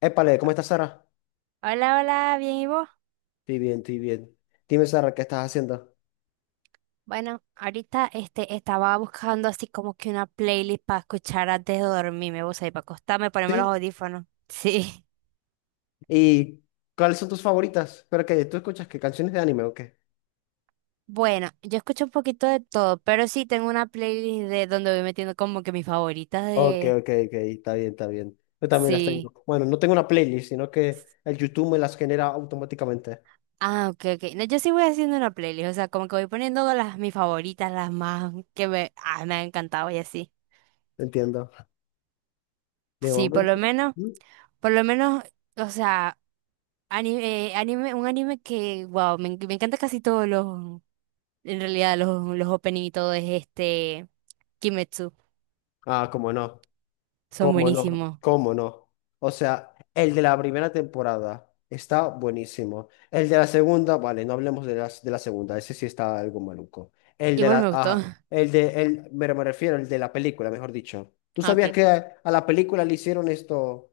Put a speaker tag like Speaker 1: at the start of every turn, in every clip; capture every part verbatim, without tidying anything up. Speaker 1: Épale, ¿cómo estás, Sara?
Speaker 2: Hola, hola, bien, ¿y vos?
Speaker 1: Estoy bien, estoy bien. Dime, Sara, ¿qué estás haciendo?
Speaker 2: Bueno, ahorita este, estaba buscando así como que una playlist para escuchar antes de dormirme, vos ahí, para acostarme, ponerme los
Speaker 1: ¿Sí?
Speaker 2: audífonos. Sí.
Speaker 1: ¿Y cuáles son tus favoritas? ¿Pero qué? ¿Tú escuchas qué canciones de anime o qué?
Speaker 2: Bueno, yo escucho un poquito de todo, pero sí tengo una playlist de donde voy metiendo como que mis favoritas
Speaker 1: Ok,
Speaker 2: de...
Speaker 1: ok, ok, está bien, está bien. Yo también las
Speaker 2: Sí.
Speaker 1: tengo. Bueno, no tengo una playlist, sino que el YouTube me las genera automáticamente.
Speaker 2: Ah, ok, ok. No, yo sí voy haciendo una playlist, o sea, como que voy poniendo las mis favoritas, las más que me, ah, me han encantado y así.
Speaker 1: Entiendo. De
Speaker 2: Sí, por lo
Speaker 1: momento.
Speaker 2: menos,
Speaker 1: ¿Mm?
Speaker 2: por lo menos, o sea... Anime, eh, anime, un anime que, wow, me, enc- me encanta casi todos los, en realidad los, los opening y todo es este, Kimetsu,
Speaker 1: Ah, cómo no.
Speaker 2: son
Speaker 1: ¿Cómo no?
Speaker 2: buenísimos.
Speaker 1: ¿Cómo no? O sea, el de la primera temporada está buenísimo. El de la segunda, vale, no hablemos de, las, de la segunda, ese sí está algo maluco. El de
Speaker 2: Igual
Speaker 1: la,
Speaker 2: me gustó.
Speaker 1: ajá, el de, el, me, me refiero, el de la película, mejor dicho. ¿Tú
Speaker 2: Ah, ok,
Speaker 1: sabías que
Speaker 2: ok.
Speaker 1: a la película le hicieron esto,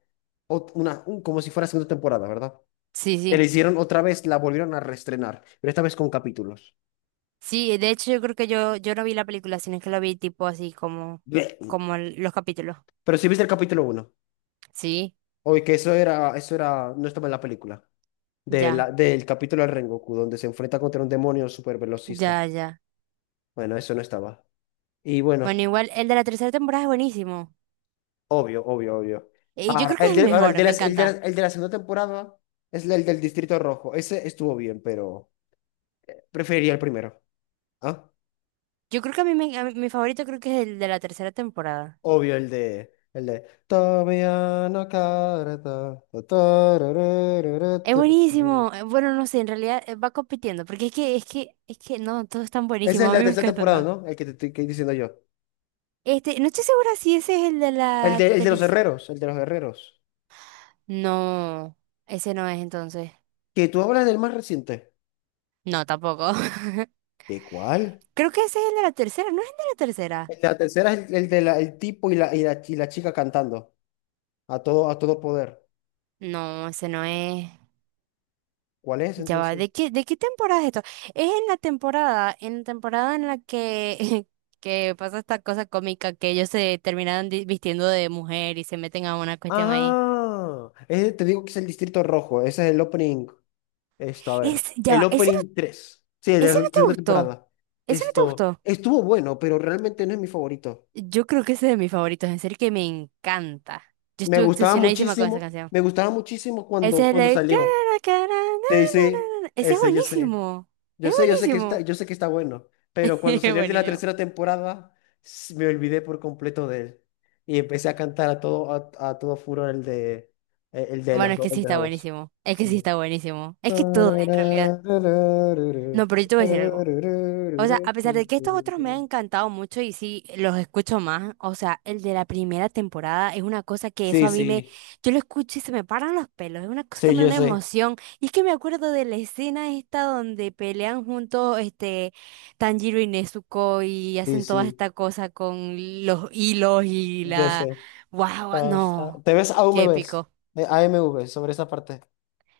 Speaker 1: ot- una, un- como si fuera segunda temporada, verdad?
Speaker 2: Sí,
Speaker 1: Que le
Speaker 2: sí.
Speaker 1: hicieron otra vez, la volvieron a reestrenar, pero esta vez con capítulos.
Speaker 2: Sí, de hecho yo creo que yo, yo no vi la película, sino que la vi tipo así como,
Speaker 1: Blech.
Speaker 2: como el- los capítulos.
Speaker 1: Pero si viste el capítulo uno,
Speaker 2: Sí,
Speaker 1: oye, que eso era, eso era, no estaba en la película. De
Speaker 2: ya,
Speaker 1: la- del capítulo del Rengoku, donde se enfrenta contra un demonio super velocista.
Speaker 2: ya, ya.
Speaker 1: Bueno, eso no estaba. Y
Speaker 2: Bueno,
Speaker 1: bueno,
Speaker 2: igual el de la tercera temporada es buenísimo.
Speaker 1: obvio, obvio, obvio.
Speaker 2: Y yo
Speaker 1: Ahora,
Speaker 2: creo que
Speaker 1: el
Speaker 2: es el
Speaker 1: de, ahora, el
Speaker 2: mejor,
Speaker 1: de la,
Speaker 2: me
Speaker 1: el de la-
Speaker 2: encanta.
Speaker 1: el de la segunda temporada es el del Distrito Rojo. Ese estuvo bien, pero preferiría el primero. ¿Ah?
Speaker 2: Yo creo que a mí, me- a mí- mi favorito creo que es el de la tercera temporada.
Speaker 1: Obvio, el de. El de. Todavía no carta,
Speaker 2: Es
Speaker 1: tararararata.
Speaker 2: buenísimo. eh, Bueno, no sé, en realidad eh, va compitiendo, porque es que, es que, es que no, todos están
Speaker 1: Ese
Speaker 2: buenísimos.
Speaker 1: es
Speaker 2: A
Speaker 1: el
Speaker 2: mí
Speaker 1: de
Speaker 2: me
Speaker 1: esta
Speaker 2: encantan
Speaker 1: temporada,
Speaker 2: todos.
Speaker 1: ¿no? El que te estoy que diciendo yo.
Speaker 2: Este, no estoy segura si ese es el de
Speaker 1: El
Speaker 2: la
Speaker 1: de, el de los
Speaker 2: tercera.
Speaker 1: herreros, el de los herreros.
Speaker 2: No, ese no es entonces.
Speaker 1: Que tú hablas del más reciente.
Speaker 2: No, tampoco.
Speaker 1: ¿De cuál?
Speaker 2: Creo que ese es el de la tercera, ¿no es el de la tercera?
Speaker 1: La tercera es el, el de la- el tipo y la, y la, y la chica cantando a todo, a todo poder.
Speaker 2: No, ese no es.
Speaker 1: ¿Cuál es
Speaker 2: Ya va,
Speaker 1: entonces?
Speaker 2: ¿de qué, de qué temporada es esto? Es en la temporada, en la temporada en la que, que pasa esta cosa cómica que ellos se terminan di- vistiendo de mujer y se meten a una cuestión ahí.
Speaker 1: Ah, ese te digo que es el Distrito Rojo. Ese es el opening. Esto, a ver.
Speaker 2: Es, ya
Speaker 1: El
Speaker 2: va, ese no.
Speaker 1: opening tres, sí, de
Speaker 2: ¿Ese
Speaker 1: la
Speaker 2: no te
Speaker 1: segunda
Speaker 2: gustó?
Speaker 1: temporada.
Speaker 2: ¿Ese no te
Speaker 1: Esto
Speaker 2: gustó?
Speaker 1: estuvo bueno, pero realmente no es mi favorito.
Speaker 2: Yo creo que ese es de mis favoritos, en serio que me encanta. Yo
Speaker 1: Me
Speaker 2: estuve
Speaker 1: gustaba
Speaker 2: obsesionadísima con esa
Speaker 1: muchísimo.
Speaker 2: canción.
Speaker 1: Me gustaba muchísimo
Speaker 2: Ese
Speaker 1: cuando,
Speaker 2: es el
Speaker 1: cuando
Speaker 2: de...
Speaker 1: salió.
Speaker 2: cara, cara, na,
Speaker 1: Sí, sí,
Speaker 2: na, na, na. Ese es
Speaker 1: ese yo sé.
Speaker 2: buenísimo.
Speaker 1: Yo
Speaker 2: Es
Speaker 1: sé, yo sé que está,
Speaker 2: buenísimo.
Speaker 1: yo sé que está bueno, pero cuando
Speaker 2: Es
Speaker 1: salió el de la
Speaker 2: buenísimo.
Speaker 1: tercera temporada, s- me olvidé por completo de él. Y empecé a cantar a todo, a, a todo furor el de eh, el de
Speaker 2: Bueno,
Speaker 1: los
Speaker 2: es
Speaker 1: dos,
Speaker 2: que
Speaker 1: el
Speaker 2: sí
Speaker 1: de
Speaker 2: está
Speaker 1: la voz.
Speaker 2: buenísimo. Es que sí
Speaker 1: Sí.
Speaker 2: está buenísimo. Es que todo, en realidad. No, pero yo te voy a decir algo. O sea, a pesar de que estos otros me han encantado mucho y sí los escucho más, o sea, el de la primera temporada es una cosa que eso
Speaker 1: Sí,
Speaker 2: a mí me,
Speaker 1: sí.
Speaker 2: yo lo escucho y se me paran los pelos, es una cosa que
Speaker 1: Sí,
Speaker 2: me da
Speaker 1: yo
Speaker 2: una
Speaker 1: sé.
Speaker 2: emoción. Y es que me acuerdo de la escena esta donde pelean juntos este Tanjiro y Nezuko y
Speaker 1: Sí,
Speaker 2: hacen toda
Speaker 1: sí.
Speaker 2: esta cosa con los hilos y
Speaker 1: Yo
Speaker 2: la,
Speaker 1: sé.
Speaker 2: wow,
Speaker 1: Ah, está-
Speaker 2: no,
Speaker 1: ¿Te ves aún
Speaker 2: qué
Speaker 1: me ves?
Speaker 2: épico.
Speaker 1: Eh, A M V sobre esa parte.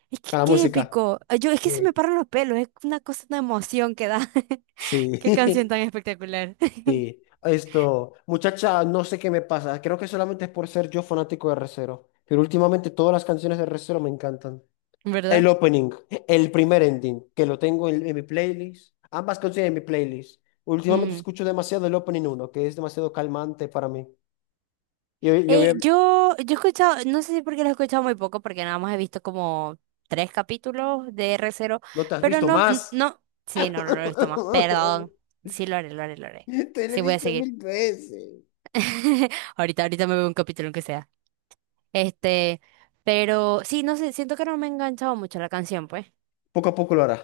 Speaker 2: Es que
Speaker 1: Con la
Speaker 2: qué
Speaker 1: música.
Speaker 2: épico. Yo, es que se
Speaker 1: Sí.
Speaker 2: me paran los pelos, es una cosa, una emoción que da.
Speaker 1: Sí.
Speaker 2: Qué canción tan espectacular.
Speaker 1: Sí, esto, muchacha, no sé qué me pasa. Creo que solamente es por ser yo fanático de Re:Zero. Pero últimamente todas las canciones de Re:Zero me encantan. El
Speaker 2: Verdad.
Speaker 1: opening, el primer ending, que lo tengo en, en mi playlist. Ambas canciones en mi playlist. Últimamente
Speaker 2: Ujú.
Speaker 1: escucho demasiado el opening uno, que es demasiado calmante para mí. Yo, yo,
Speaker 2: Eh, yo, yo he escuchado, no sé si porque lo he escuchado muy poco, porque nada más he visto como tres capítulos de r cero,
Speaker 1: ¿no te has
Speaker 2: pero
Speaker 1: visto
Speaker 2: no, n-
Speaker 1: más?
Speaker 2: no, sí, no, no lo he visto más, perdón, sí lo haré, lo haré, lo haré,
Speaker 1: Te lo he
Speaker 2: sí voy a
Speaker 1: dicho
Speaker 2: seguir,
Speaker 1: mil veces.
Speaker 2: ahorita, ahorita me veo un capítulo aunque sea, este, pero sí, no sé, siento que no me ha enganchado mucho la canción, pues,
Speaker 1: Poco a poco lo hará.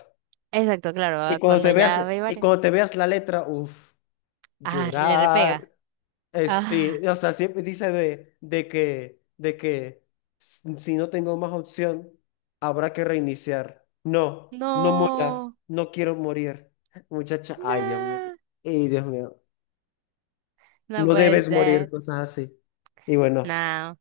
Speaker 2: exacto, claro,
Speaker 1: Y
Speaker 2: ah,
Speaker 1: cuando
Speaker 2: cuando
Speaker 1: te
Speaker 2: ya
Speaker 1: veas,
Speaker 2: ve
Speaker 1: y
Speaker 2: varios,
Speaker 1: cuando te veas la letra, uff,
Speaker 2: ah, le repega,
Speaker 1: llorar. Eh, sí,
Speaker 2: ah,
Speaker 1: o sea, siempre dice de, de que, de que s- si no tengo más opción, habrá que reiniciar. No, no mueras,
Speaker 2: no,
Speaker 1: no quiero morir. Muchacha, ay, Dios mío,
Speaker 2: no,
Speaker 1: ay, Dios mío,
Speaker 2: no
Speaker 1: no
Speaker 2: puede
Speaker 1: debes morir,
Speaker 2: ser,
Speaker 1: cosas así. Y bueno,
Speaker 2: no.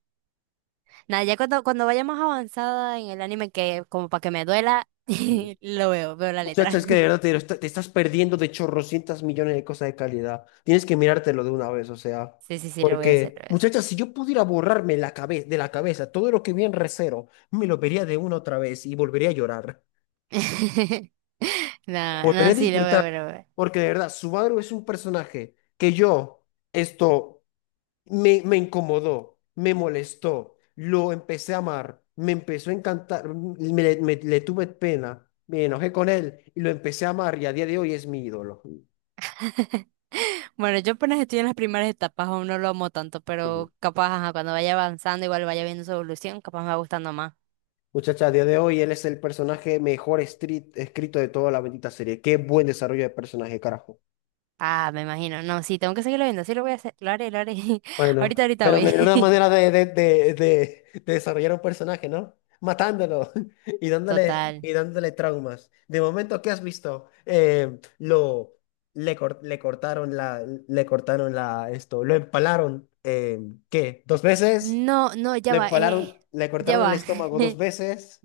Speaker 2: Nada, ya cuando, cuando vaya más avanzada en el anime, que como para que me duela,
Speaker 1: sí.
Speaker 2: lo veo, veo la letra.
Speaker 1: Muchacha, es que de verdad te, lo está- te estás perdiendo de chorrocientas millones de cosas de calidad. Tienes que mirártelo de una vez, o sea.
Speaker 2: Sí, sí, sí, lo voy a hacer, lo
Speaker 1: Porque,
Speaker 2: voy a
Speaker 1: muchacha, si yo pudiera borrarme la cabeza de la cabeza todo lo que vi en Recero, me lo vería de una otra vez y volvería a llorar.
Speaker 2: hacer. No,
Speaker 1: Volvería
Speaker 2: no,
Speaker 1: a
Speaker 2: sí, lo voy a
Speaker 1: disfrutar.
Speaker 2: ver, lo voy a ver.
Speaker 1: Porque de verdad, Subaru es un personaje que yo, esto, me, me incomodó, me molestó, lo empecé a amar, me empezó a encantar, me, me- le tuve pena, me enojé con él y lo empecé a amar y a día de hoy es mi ídolo.
Speaker 2: Bueno, yo apenas estoy en las primeras etapas, aún no lo amo tanto,
Speaker 1: Sí.
Speaker 2: pero capaz, ajá, cuando vaya avanzando, igual vaya viendo su evolución, capaz me va gustando más.
Speaker 1: Muchacha, a día de hoy él es el personaje mejor escrit- escrito de toda la bendita serie. Qué buen desarrollo de personaje, carajo.
Speaker 2: Ah, me imagino. No, sí, tengo que seguirlo viendo, sí lo voy a hacer, lo haré, lo haré.
Speaker 1: Bueno,
Speaker 2: Ahorita, ahorita
Speaker 1: pero me
Speaker 2: voy.
Speaker 1: vino una manera de, de, de, de- de desarrollar un personaje, ¿no? Matándolo y dándole,
Speaker 2: Total.
Speaker 1: y dándole traumas. De momento, ¿qué has visto? Eh, lo, le, cor- le cortaron la, le cortaron la, esto, lo empalaron, eh, ¿qué? ¿Dos veces?
Speaker 2: No, no, ya
Speaker 1: Le
Speaker 2: va,
Speaker 1: empalaron,
Speaker 2: eh,
Speaker 1: le
Speaker 2: ya
Speaker 1: cortaron el
Speaker 2: va.
Speaker 1: estómago dos veces,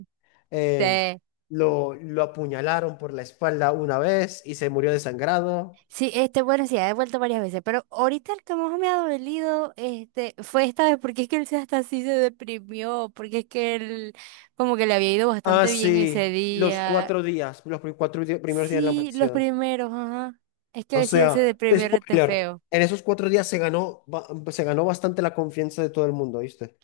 Speaker 1: eh,
Speaker 2: Te
Speaker 1: lo, lo apuñalaron por la espalda una vez y se murió desangrado.
Speaker 2: sí, este, bueno, sí, ha devuelto varias veces, pero ahorita el que más me ha dolido, este, fue esta vez, porque es que él se hasta así se deprimió, porque es que él como que le había ido
Speaker 1: Ah,
Speaker 2: bastante bien ese
Speaker 1: sí, los
Speaker 2: día.
Speaker 1: cuatro días, los pri- cuatro di- primeros días de la
Speaker 2: Sí, los
Speaker 1: mansión.
Speaker 2: primeros, ajá. Es
Speaker 1: O
Speaker 2: que sí, él
Speaker 1: sea,
Speaker 2: se deprimió rete
Speaker 1: spoiler,
Speaker 2: feo.
Speaker 1: en esos cuatro días se ganó, ba- se ganó bastante la confianza de todo el mundo, ¿viste?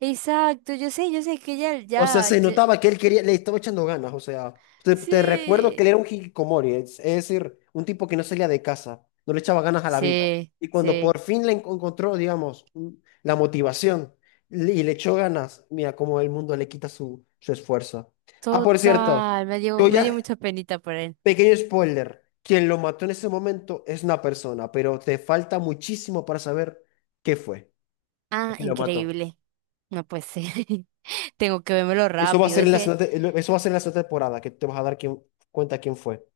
Speaker 2: Exacto, yo sé, yo sé que ya,
Speaker 1: O sea,
Speaker 2: ya,
Speaker 1: se
Speaker 2: ya-
Speaker 1: notaba que él quería, le estaba echando ganas. O sea, te, te recuerdo que él
Speaker 2: sí,
Speaker 1: era un hikikomori, es, es decir, un tipo que no salía de casa, no le echaba ganas a la vida.
Speaker 2: sí,
Speaker 1: Y cuando
Speaker 2: sí.
Speaker 1: por fin le enco- encontró, digamos, un- la motivación le- y le echó ganas, mira cómo el mundo le quita su, su esfuerzo. Ah, por cierto,
Speaker 2: Total, me dio,
Speaker 1: yo
Speaker 2: me dio
Speaker 1: ya,
Speaker 2: mucha penita por él.
Speaker 1: pequeño spoiler, quien lo mató en ese momento es una persona, pero te falta muchísimo para saber qué fue, o
Speaker 2: Ah,
Speaker 1: qué lo mató.
Speaker 2: increíble. No puede ser. Tengo que vérmelo
Speaker 1: Eso va a
Speaker 2: rápido.
Speaker 1: ser
Speaker 2: Es
Speaker 1: en la
Speaker 2: que
Speaker 1: segunda, te- eso va a ser en la segunda temporada, que te vas a dar quién- cuenta quién fue.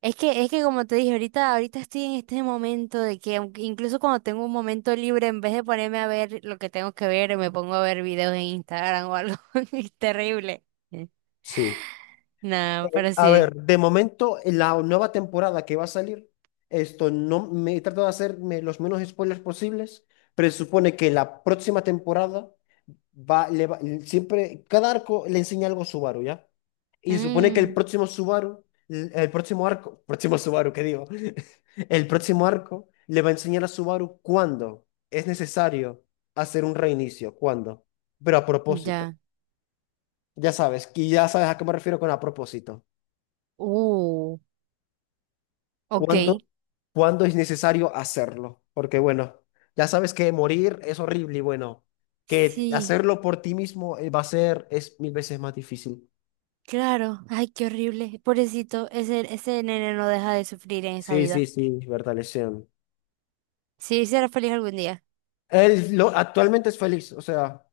Speaker 2: es que, es que como te dije, ahorita, ahorita estoy en este momento de que aunque- incluso cuando tengo un momento libre, en vez de ponerme a ver lo que tengo que ver, me pongo a ver videos en Instagram o algo. Es terrible. Eh,
Speaker 1: Sí.
Speaker 2: No,
Speaker 1: Eh,
Speaker 2: pero
Speaker 1: a
Speaker 2: sí.
Speaker 1: ver, de momento, la nueva temporada que va a salir, esto no me he tratado de hacerme los menos spoilers posibles, pero se supone que la próxima temporada va, le va- siempre, cada arco le enseña algo a Subaru, ¿ya? Y se supone que el
Speaker 2: Mm,
Speaker 1: próximo Subaru, el el próximo arco, próximo Subaru, ¿qué digo? El próximo arco le va a enseñar a Subaru cuándo es necesario hacer un reinicio, cuándo, pero a propósito.
Speaker 2: ya.
Speaker 1: Ya sabes, y ya sabes a qué me refiero con a propósito.
Speaker 2: Uh, ok.
Speaker 1: ¿Cuándo, cuándo es necesario hacerlo? Porque bueno, ya sabes que morir es horrible y bueno, que
Speaker 2: Sí,
Speaker 1: hacerlo por ti mismo eh, va a ser es mil veces más difícil.
Speaker 2: claro. Ay, qué horrible. Pobrecito, ese, ese nene no deja de sufrir en esa
Speaker 1: Sí, sí,
Speaker 2: vida.
Speaker 1: sí, Bertalesian.
Speaker 2: Sí, será feliz algún día.
Speaker 1: Él lo, actualmente es feliz, o sea,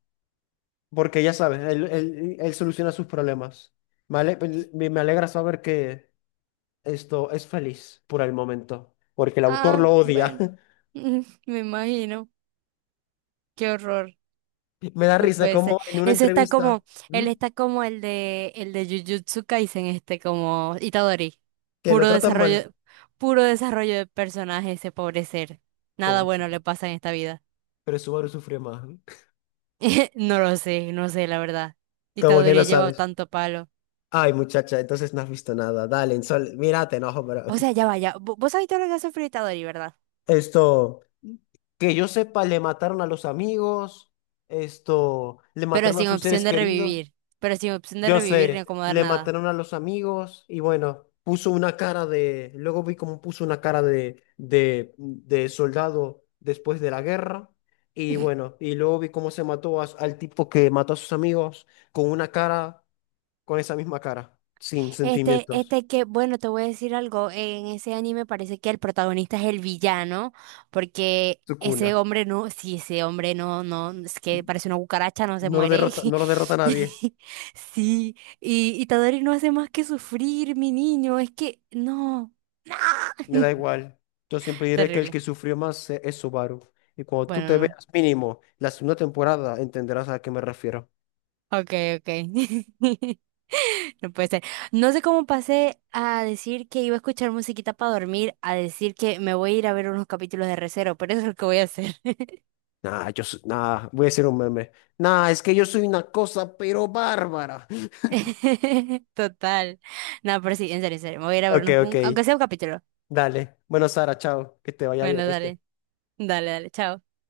Speaker 1: porque ya sabes, él, él, él soluciona sus problemas. Me, ale- me Me alegra saber que esto es feliz por el momento, porque el autor
Speaker 2: Ah,
Speaker 1: lo odia.
Speaker 2: bueno. Me imagino. Qué horror.
Speaker 1: Me da
Speaker 2: No
Speaker 1: risa
Speaker 2: puede ser.
Speaker 1: como en una
Speaker 2: Eso está
Speaker 1: entrevista
Speaker 2: como, él
Speaker 1: ¿m?
Speaker 2: está como el de el de Jujutsu Kaisen, este, como Itadori.
Speaker 1: Que lo
Speaker 2: Puro
Speaker 1: tratan mal.
Speaker 2: desarrollo, puro desarrollo de personaje ese pobre ser. Nada
Speaker 1: Pobre.
Speaker 2: bueno le pasa en esta vida.
Speaker 1: Pero Subaru sufrió más.
Speaker 2: No lo sé, no sé, la verdad.
Speaker 1: Como que no
Speaker 2: Itadori lleva
Speaker 1: sabes.
Speaker 2: tanto palo.
Speaker 1: Ay, muchacha, entonces no has visto nada. Dale, en sol, mira, te enojo, pero
Speaker 2: O sea, ya vaya. Vos sabés todo lo que ha sufrido Itadori, ¿verdad?
Speaker 1: esto, que yo sepa, le mataron a los amigos, esto, le
Speaker 2: Pero
Speaker 1: mataron a
Speaker 2: sin
Speaker 1: sus
Speaker 2: opción
Speaker 1: seres
Speaker 2: de
Speaker 1: queridos.
Speaker 2: revivir. Pero sin opción de
Speaker 1: Yo
Speaker 2: revivir ni
Speaker 1: sé,
Speaker 2: acomodar
Speaker 1: le
Speaker 2: nada.
Speaker 1: mataron a los amigos y bueno, puso una cara de, luego vi cómo puso una cara de, de, de soldado después de la guerra. Y bueno, y luego vi cómo se mató a- al tipo que mató a sus amigos con una cara con esa misma cara, sin
Speaker 2: Este,
Speaker 1: sentimientos.
Speaker 2: este que, bueno, te voy a decir algo, en ese anime parece que el protagonista es el villano, porque
Speaker 1: Sukuna.
Speaker 2: ese hombre no, si ese hombre no, no, es que parece una cucaracha, no se
Speaker 1: No lo
Speaker 2: muere.
Speaker 1: derrota, no lo derrota nadie.
Speaker 2: Sí, y, y Tadori no hace más que sufrir, mi niño, es que, no.
Speaker 1: Me da igual. Yo siempre diré que el
Speaker 2: Terrible.
Speaker 1: que sufrió más e- es Subaru. Y cuando tú te
Speaker 2: Bueno,
Speaker 1: veas mínimo la segunda temporada, entenderás a qué me refiero.
Speaker 2: no. Okay, okay. No puede ser. No sé cómo pasé a decir que iba a escuchar musiquita para dormir, a decir que me voy a ir a ver unos capítulos de Recero, pero eso es lo que voy a hacer.
Speaker 1: Nah, yo soy- nah, voy a hacer un meme. Nah, es que yo soy una cosa, pero bárbara.
Speaker 2: Total. No, pero sí, en serio, en serio. Me voy a ir a ver
Speaker 1: Ok,
Speaker 2: unos-
Speaker 1: ok.
Speaker 2: un- aunque sea un capítulo.
Speaker 1: Dale. Bueno, Sara, chao. Que te vaya bien,
Speaker 2: Bueno,
Speaker 1: ¿viste?
Speaker 2: dale, dale, dale, chao.